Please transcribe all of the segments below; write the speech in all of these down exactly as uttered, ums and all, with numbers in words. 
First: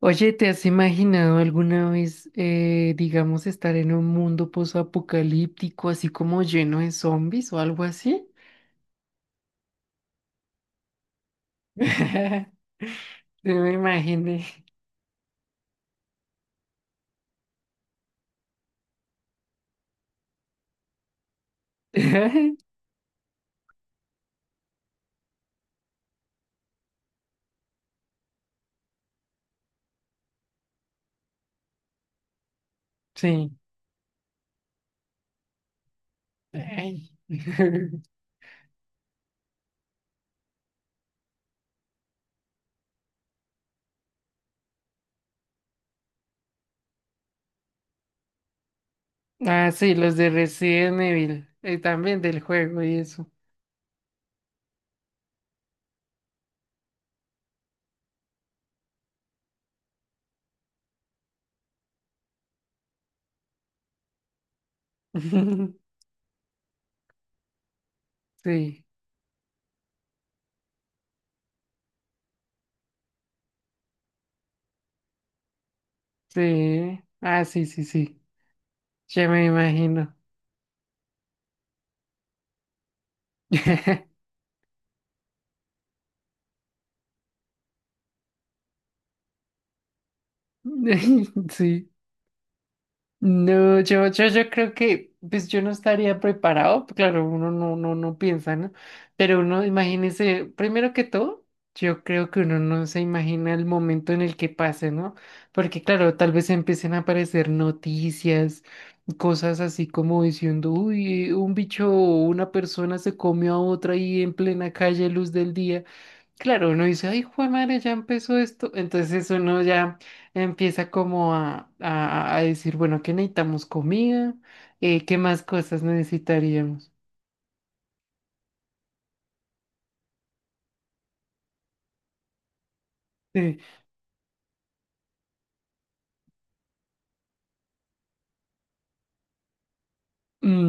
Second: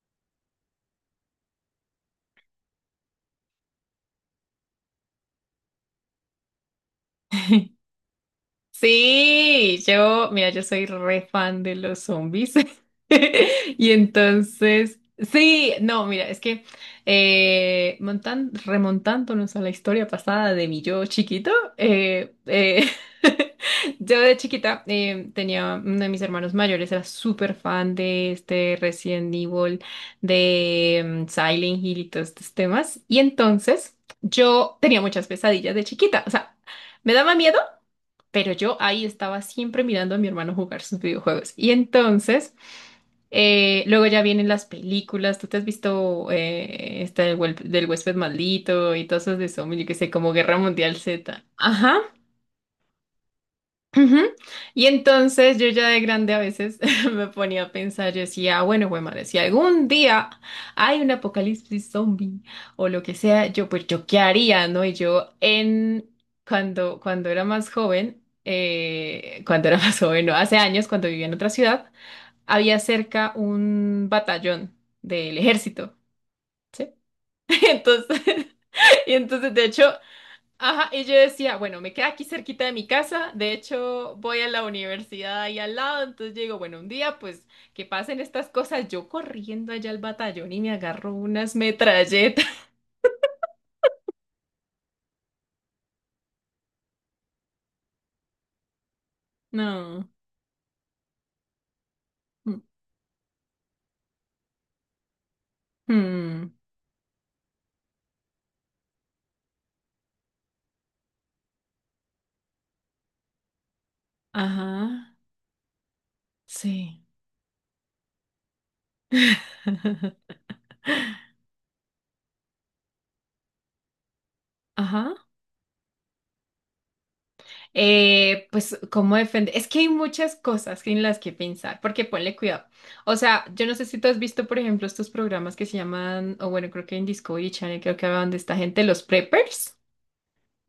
Oye, ¿te has imaginado alguna vez, eh, digamos, estar en un mundo posapocalíptico, así como lleno de zombies o algo así? Sí, yo, mira, yo soy re fan de los zombies. Sí, me Y imaginé. entonces, sí, no, mira, es que eh, montan- remontándonos a la historia pasada de mi yo chiquito, eh, eh, yo de chiquita eh, tenía uno de mis hermanos mayores, era súper fan de este Resident Evil, de mm, Silent Hill y todos estos temas. Y Sí. entonces, yo tenía muchas pesadillas de chiquita, o sea, Ay. me daba miedo. Pero yo ahí estaba siempre mirando a mi hermano jugar sus videojuegos. Y entonces, eh, luego ya vienen las películas. Tú te has visto eh, esta del, huel- del huésped maldito y todas esas de Ah, zombies, yo sí, qué sé, los de como Guerra Mundial Resident Z. Evil, eh, Ajá. también del juego y eso. Ujú. Y entonces yo ya de grande a veces me ponía a pensar, yo decía, "Ah, bueno, güey, madre, si algún día hay un apocalipsis zombie o lo que sea, yo pues yo qué haría, ¿no?" Y yo en cuando cuando era más joven, Sí, eh, cuando era más joven, no, hace años cuando vivía en otra ciudad, había cerca un batallón del ejército, ¿sí? sí. Ah, sí, sí, sí. Entonces y Ya me entonces, de hecho, imagino. ajá, y yo decía, bueno, me queda aquí cerquita de mi casa, de hecho voy a la universidad ahí al lado, entonces yo digo, bueno, un día pues que pasen estas cosas, yo corriendo allá al batallón y me agarro unas Sí. metralletas. No, yo, yo, yo creo que, pues yo no estaría preparado, pues, claro, uno no, no, no piensa, ¿no? Pero uno, No. imagínese, primero que todo, yo creo que uno Mm, no se imagina el momento en el que pase, ¿no? Porque claro, tal vez mm. empiecen a aparecer noticias, cosas así como diciendo, uy, un bicho o una persona se comió a otra ahí en plena calle, Ajá, luz del día. Claro, uno sí. dice, ay, Juan madre, ya empezó esto. Entonces uno ya empieza como a, a, a decir, bueno, ¿qué necesitamos? Comida. Eh, Ajá. ¿Qué más cosas necesitaríamos? Eh, pues, ¿cómo defender? Es que hay muchas cosas en las que pensar, porque ponle cuidado. O sea, Eh, yo no sé si tú has visto, por ejemplo, estos programas que se llaman, o bueno, creo que en Discovery Channel, creo que hablaban de esta gente, los preppers.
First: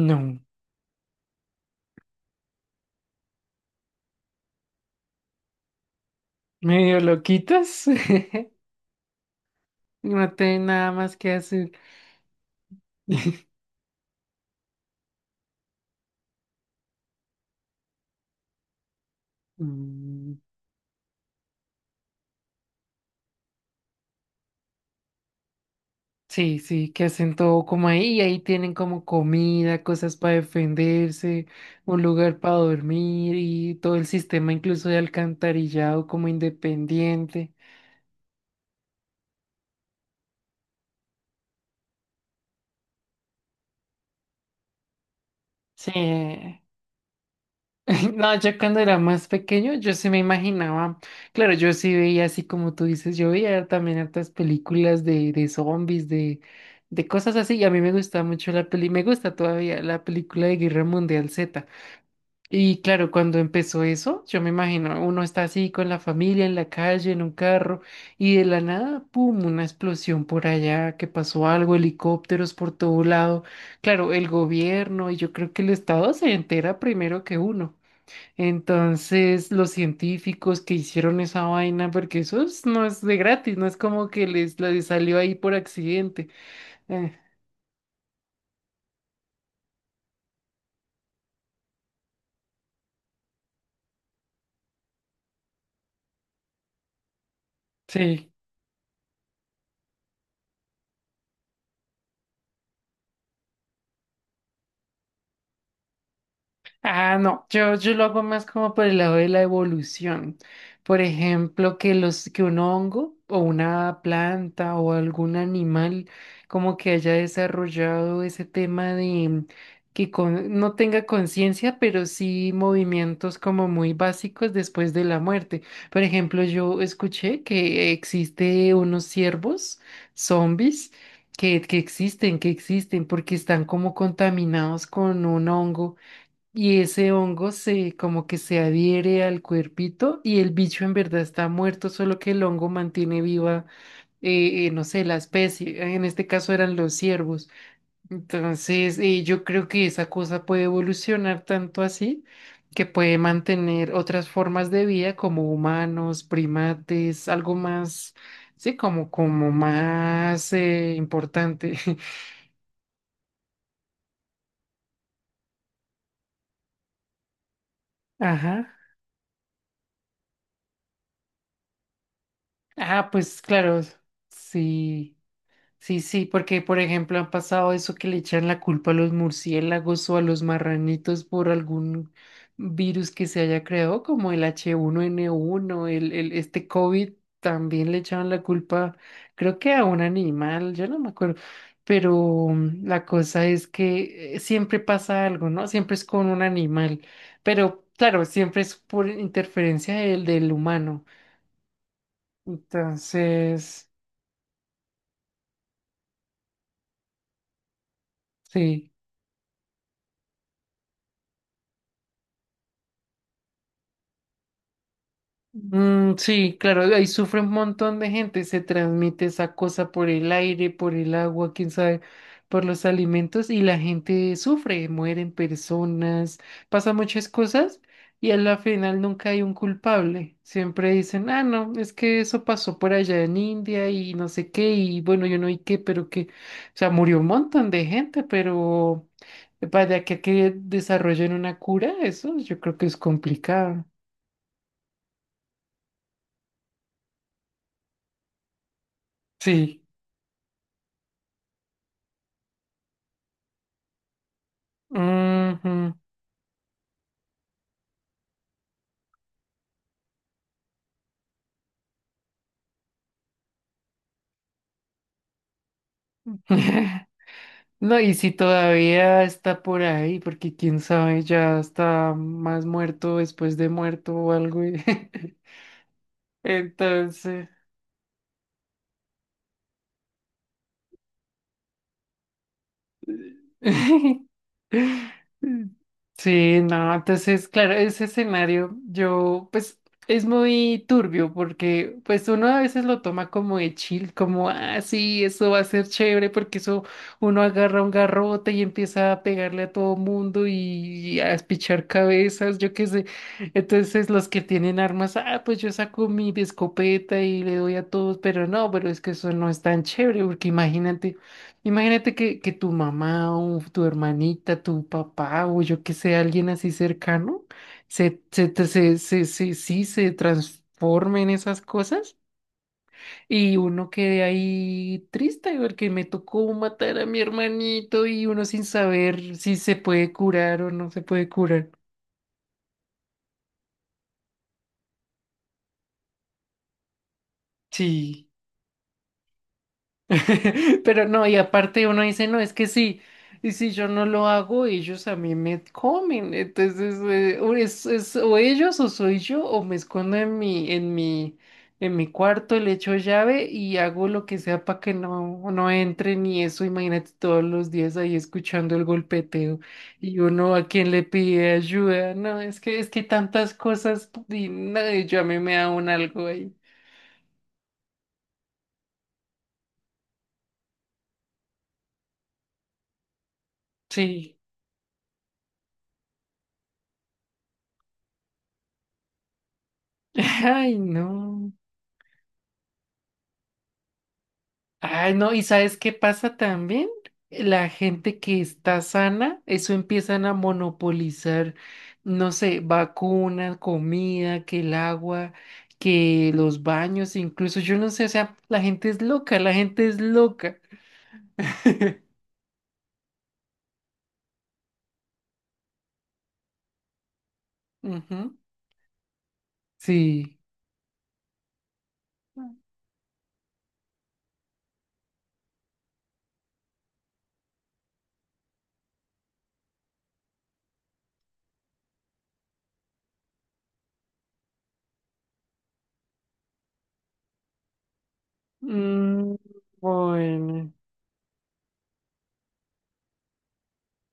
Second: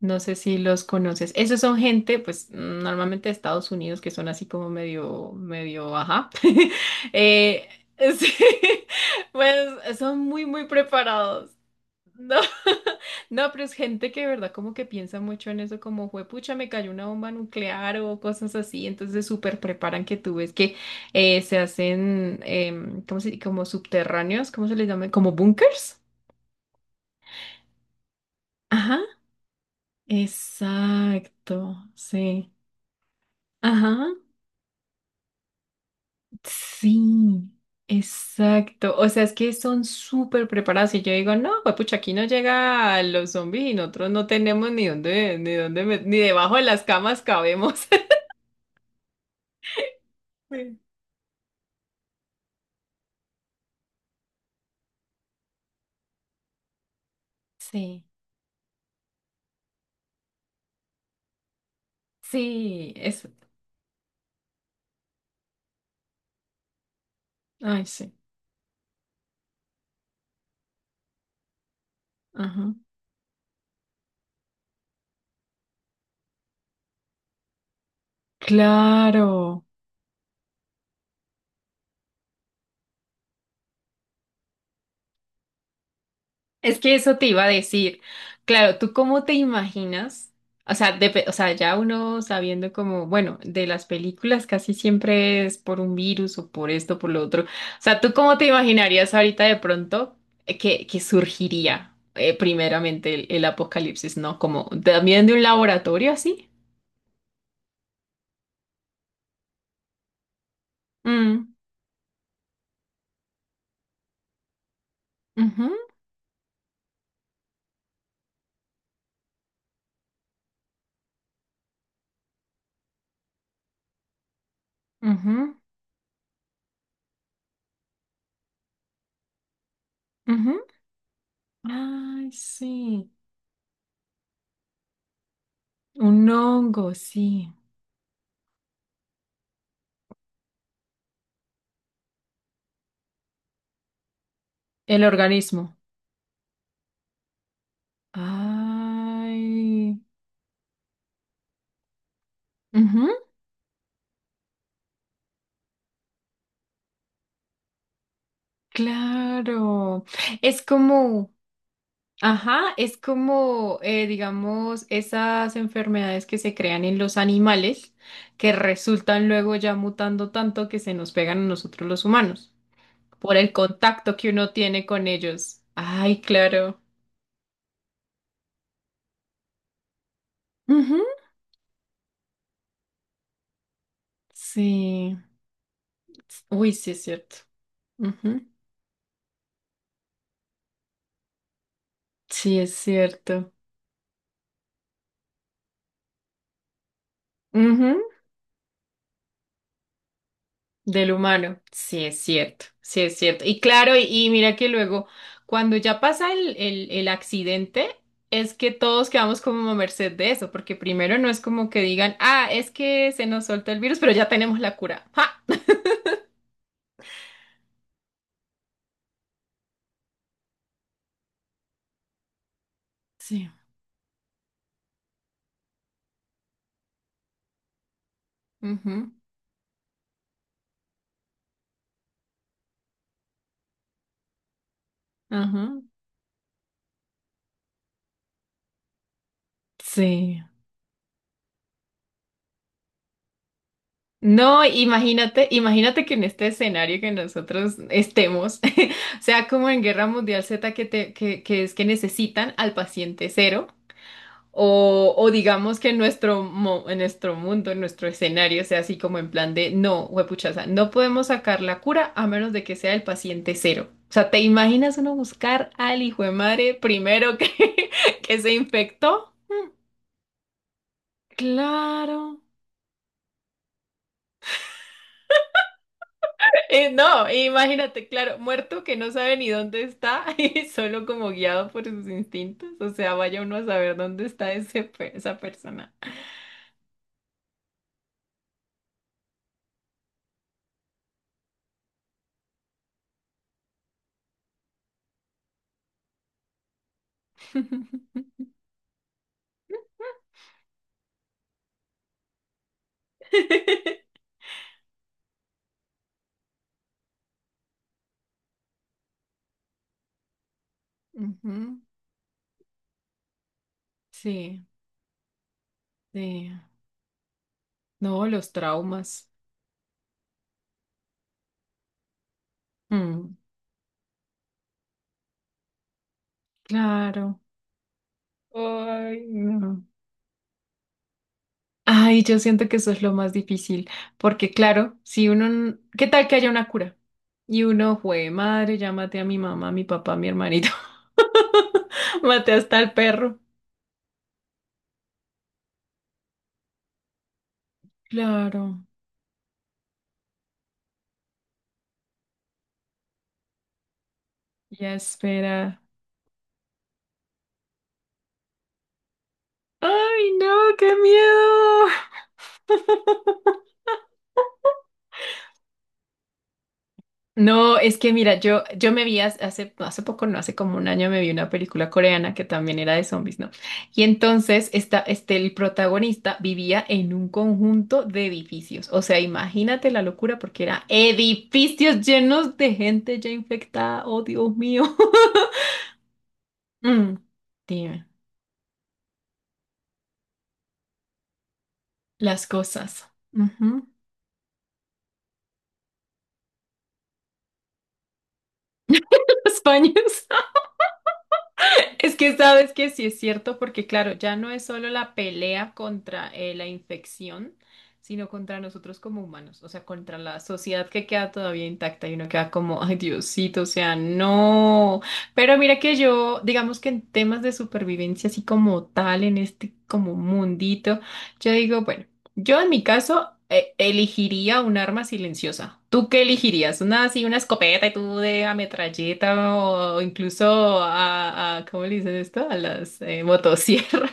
No sé si los conoces. Esos son gente, pues, mm, normalmente de Estados Unidos, que son así como medio, medio, ajá. medio Eh, loquitos, sí, pues son no muy, tienen muy nada más que preparados. hacer. No, no, pero es gente que de verdad como que piensa mucho en eso, como juepucha, me cayó una bomba nuclear o cosas así, entonces súper preparan que Mm, tú ves que eh, se hacen, em, ¿cómo se, como subterráneos, ¿cómo se les llama? Como bunkers. sí, sí, que hacen todo como ahí, y ahí tienen Ajá, como comida, cosas para defenderse, exacto, un lugar sí. para dormir y todo el Ajá, sistema incluso de alcantarillado como sí, independiente. exacto. O sea, es que son súper preparados y yo digo, no, juepucha, aquí no llega a los zombies y nosotros no tenemos ni dónde, ni dónde, Sí, met- ni debajo de las camas cabemos. no, yo cuando era más pequeño, yo sí me Sí. imaginaba, claro, yo sí veía así como tú dices, yo veía también hartas películas de, de zombies, de, de cosas así, y a mí me Sí, gustaba mucho la peli, me gusta todavía la película de Guerra Mundial Z. Y sí, claro, eso. cuando empezó eso, yo me imagino, uno está así con la familia en la calle, en un carro, Ay, sí. y de la nada, ¡pum!, una explosión por allá, que pasó algo, helicópteros por Ajá. todo lado. Claro, el gobierno y yo creo que el Estado se entera primero que uno. Entonces, Claro. los científicos que hicieron esa vaina, porque eso es- no es de gratis, no es como que les, les salió ahí por accidente. Es que eso Eh, te iba a decir. Claro, ¿tú cómo te imaginas? O sea, depe- o sea, ya uno sabiendo como, bueno, de las películas casi siempre es por un virus o por esto, por lo otro. O sea, ¿tú sí. cómo te imaginarías ahorita de pronto eh, que, que surgiría eh, primeramente el, el apocalipsis, ¿no? Como también de un laboratorio así. Ah, no, yo, yo lo hago más como por el lado de la evolución. Por Mm, ejemplo, que los, que un hongo o una planta o algún ujú, animal como que haya desarrollado ese tema de que con- no tenga conciencia, pero sí movimientos como muy básicos después de la ujú, muerte. Por ejemplo, yo escuché que existe unos ciervos ujú. zombies que, que Ay, existen, que existen sí. porque están como contaminados con un hongo Un y hongo, ese hongo sí. se como que se adhiere al cuerpito y el bicho en verdad está muerto, solo que el hongo mantiene viva, eh, eh, no sé, El la organismo. especie. En este caso eran los ciervos. Entonces, eh, yo creo que Ay. esa cosa puede evolucionar tanto así que Ujú, puede mantener otras formas de vida como humanos, primates, algo más, sí, como, como claro. más Es eh, como, importante. ajá, es como, eh, digamos, esas enfermedades que se crean en los animales que Ajá. resultan luego ya mutando tanto que se nos pegan a nosotros los humanos Ah, por pues el claro, contacto que uno tiene con sí. ellos. Sí, Ay, sí, porque por claro. ejemplo han pasado eso que le echan la culpa a los murciélagos o a los Ujú, marranitos por algún virus que se haya creado, como el h uno sí. n uno, el, el- este Uy, sí es COVID, cierto. también le echaban la Ujú. culpa, creo que a un animal, yo no me acuerdo, pero Sí, es mm, la cosa cierto. es que eh, siempre pasa algo, ¿no? Siempre es con un animal, pero Ujú, claro, siempre es por interferencia del, del humano. del humano, sí es cierto, sí es cierto. Y Entonces, claro, y, y mira que luego, cuando ya pasa el, el, el accidente, es que sí. todos quedamos como a merced de eso, porque primero no es como que digan, ah, es que se nos soltó el virus, pero ya tenemos la cura. ¡Ja! Mm, sí, claro, ahí sufre un montón de gente, se transmite esa cosa por el aire, por el agua, quién sabe, por los alimentos Sí. y la gente sufre, mueren personas, pasan muchas cosas y a la final Ujú, nunca hay un culpable. Siempre dicen, ah, no, es que eso pasó por allá en India y no sé qué, y bueno, yo no vi qué, ajá, pero que, o sea, murió un montón de gente, pero para que, sí. que desarrollen una cura, eso yo creo que es complicado. No, imagínate, imagínate que en este escenario que nosotros estemos, sea como Sí. en Guerra Mundial Z, que, te, que, que es que necesitan al paciente cero. O, o digamos Ujú. que en nuestro, mo- en nuestro mundo, en nuestro escenario, sea así como en plan de no, huepuchaza, no podemos sacar la cura a menos de que sea el paciente cero. O sea, ¿te imaginas uno buscar al hijo de madre primero que, No, y si que se todavía infectó? está por ahí, porque quién sabe, ya está Claro. más muerto después de muerto o algo. Y- Eh, no, entonces, imagínate, claro, muerto que no sabe ni dónde está y solo como guiado por sus instintos. O sea, vaya uno a saber dónde está ese, pe- esa persona. sí, no, entonces, claro, ese escenario yo, pues, es muy turbio porque, pues, uno a veces lo toma como de chill, como, ah, sí, eso va a ser chévere porque eso, uno agarra un garrote y empieza a pegarle a todo mundo y a espichar cabezas, yo qué sé. Entonces, los que tienen armas, ah, pues yo saco mi escopeta y le doy a todos, pero no, pero es que eso no es tan chévere porque imagínate. Ujú, Imagínate que, que tu mamá o tu hermanita, sí, tu papá o yo que sé, alguien sí. así cercano, se, No, se, los te- se, se, traumas. se- sí se transforme en esas cosas Mm, y uno quede ahí triste porque me tocó matar a mi claro. hermanito y uno sin Ay, saber si se no. puede curar o no se puede curar. Ay, yo siento que eso es lo más difícil, porque claro, si uno, n- ¿qué tal que haya una cura? Y uno, Sí. jue madre, ya maté a mi mamá, a mi papá, a mi hermanito, Pero no, y aparte uno dice, no, es maté que hasta al sí, perro. y si yo no lo hago, ellos a mí me comen. Entonces, eh, o es, es o ellos Claro, o soy yo, o me escondo en mi, en mi, en mi cuarto, le echo llave y hago lo que sea para que ya no, no espera. entren y eso, imagínate todos los días ahí escuchando el golpeteo y Ay, uno no, a quien qué le pide miedo. ayuda. No, es que, es que tantas cosas y no, yo a mí me da un algo ahí. No, es que mira, yo, yo me vi hace, hace hace poco, no hace como un año, me vi una película coreana que también era de zombies, ¿no? Y Sí. entonces esta, este, el protagonista vivía en un conjunto de edificios. O sea, imagínate la locura porque Ay, era no. edificios llenos de gente ya infectada. Oh, Dios mío. Ay, no, ¿y sabes qué pasa también? Mm, La dime, gente que está sana, eso empiezan a monopolizar, no las sé, cosas. vacunas, Ujú. comida, que el agua, que los baños, incluso yo no sé, o sea, la gente es loca, la Los gente es baños. loca. Es que sabes que sí es cierto, porque claro, ya no es solo la pelea contra eh, la infección, sino Ujú, contra nosotros como humanos, o sea, contra sí. la sociedad que queda todavía intacta y uno queda como, ay, Diosito, o sea, no. Pero mira que yo, digamos que en temas de supervivencia, así como tal, en este como mundito, yo digo, bueno. Yo en mi caso eh, elegiría un arma silenciosa. ¿Tú qué elegirías? ¿Una así, una escopeta y tú de Mm, ametralleta o bueno. incluso a, a- ¿cómo le dicen esto? A las eh, motosierras.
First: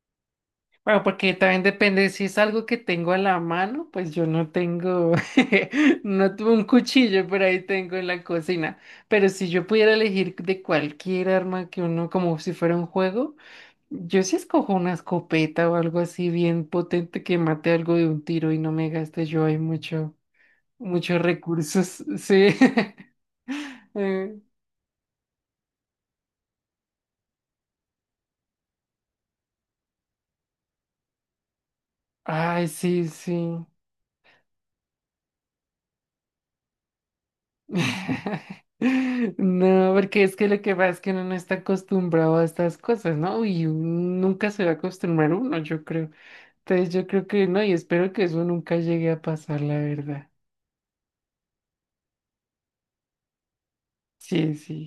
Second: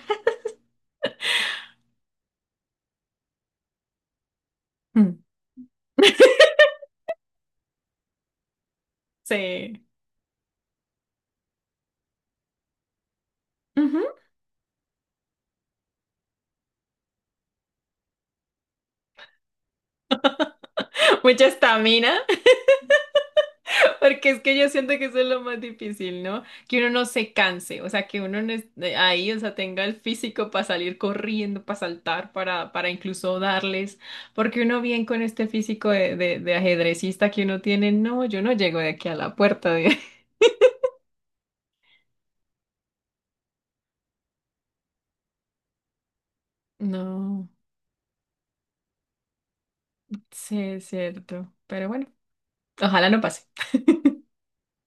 Bueno, porque también depende si es algo que tengo a la mano, pues yo no tengo, no tuve un cuchillo por ahí tengo en la cocina, pero si yo Sí. pudiera elegir de cualquier arma que uno, como si fuera un juego, Ujú. yo sí escojo una escopeta o algo así bien potente que mate algo de un tiro y no me gaste yo hay mucho, muchos Mucha recursos, estamina. sí. Porque Eh, es que yo siento que eso es lo más difícil, ¿no? Que uno no se canse, o sea, que uno no esté ahí, o sea, tenga el físico para salir corriendo, para saltar, ay, para, para sí, incluso sí. darles, porque uno bien con este físico de, de, de ajedrecista que uno tiene, no, yo no llego de aquí a la puerta No, de... porque es que lo que pasa es que uno no está acostumbrado a estas cosas, ¿no? Y nunca se va a acostumbrar uno, yo creo. Entonces yo creo que No, no, y espero que eso nunca llegue a pasar, la verdad. sí, es cierto, pero bueno, ojalá no pase. Sí, sí.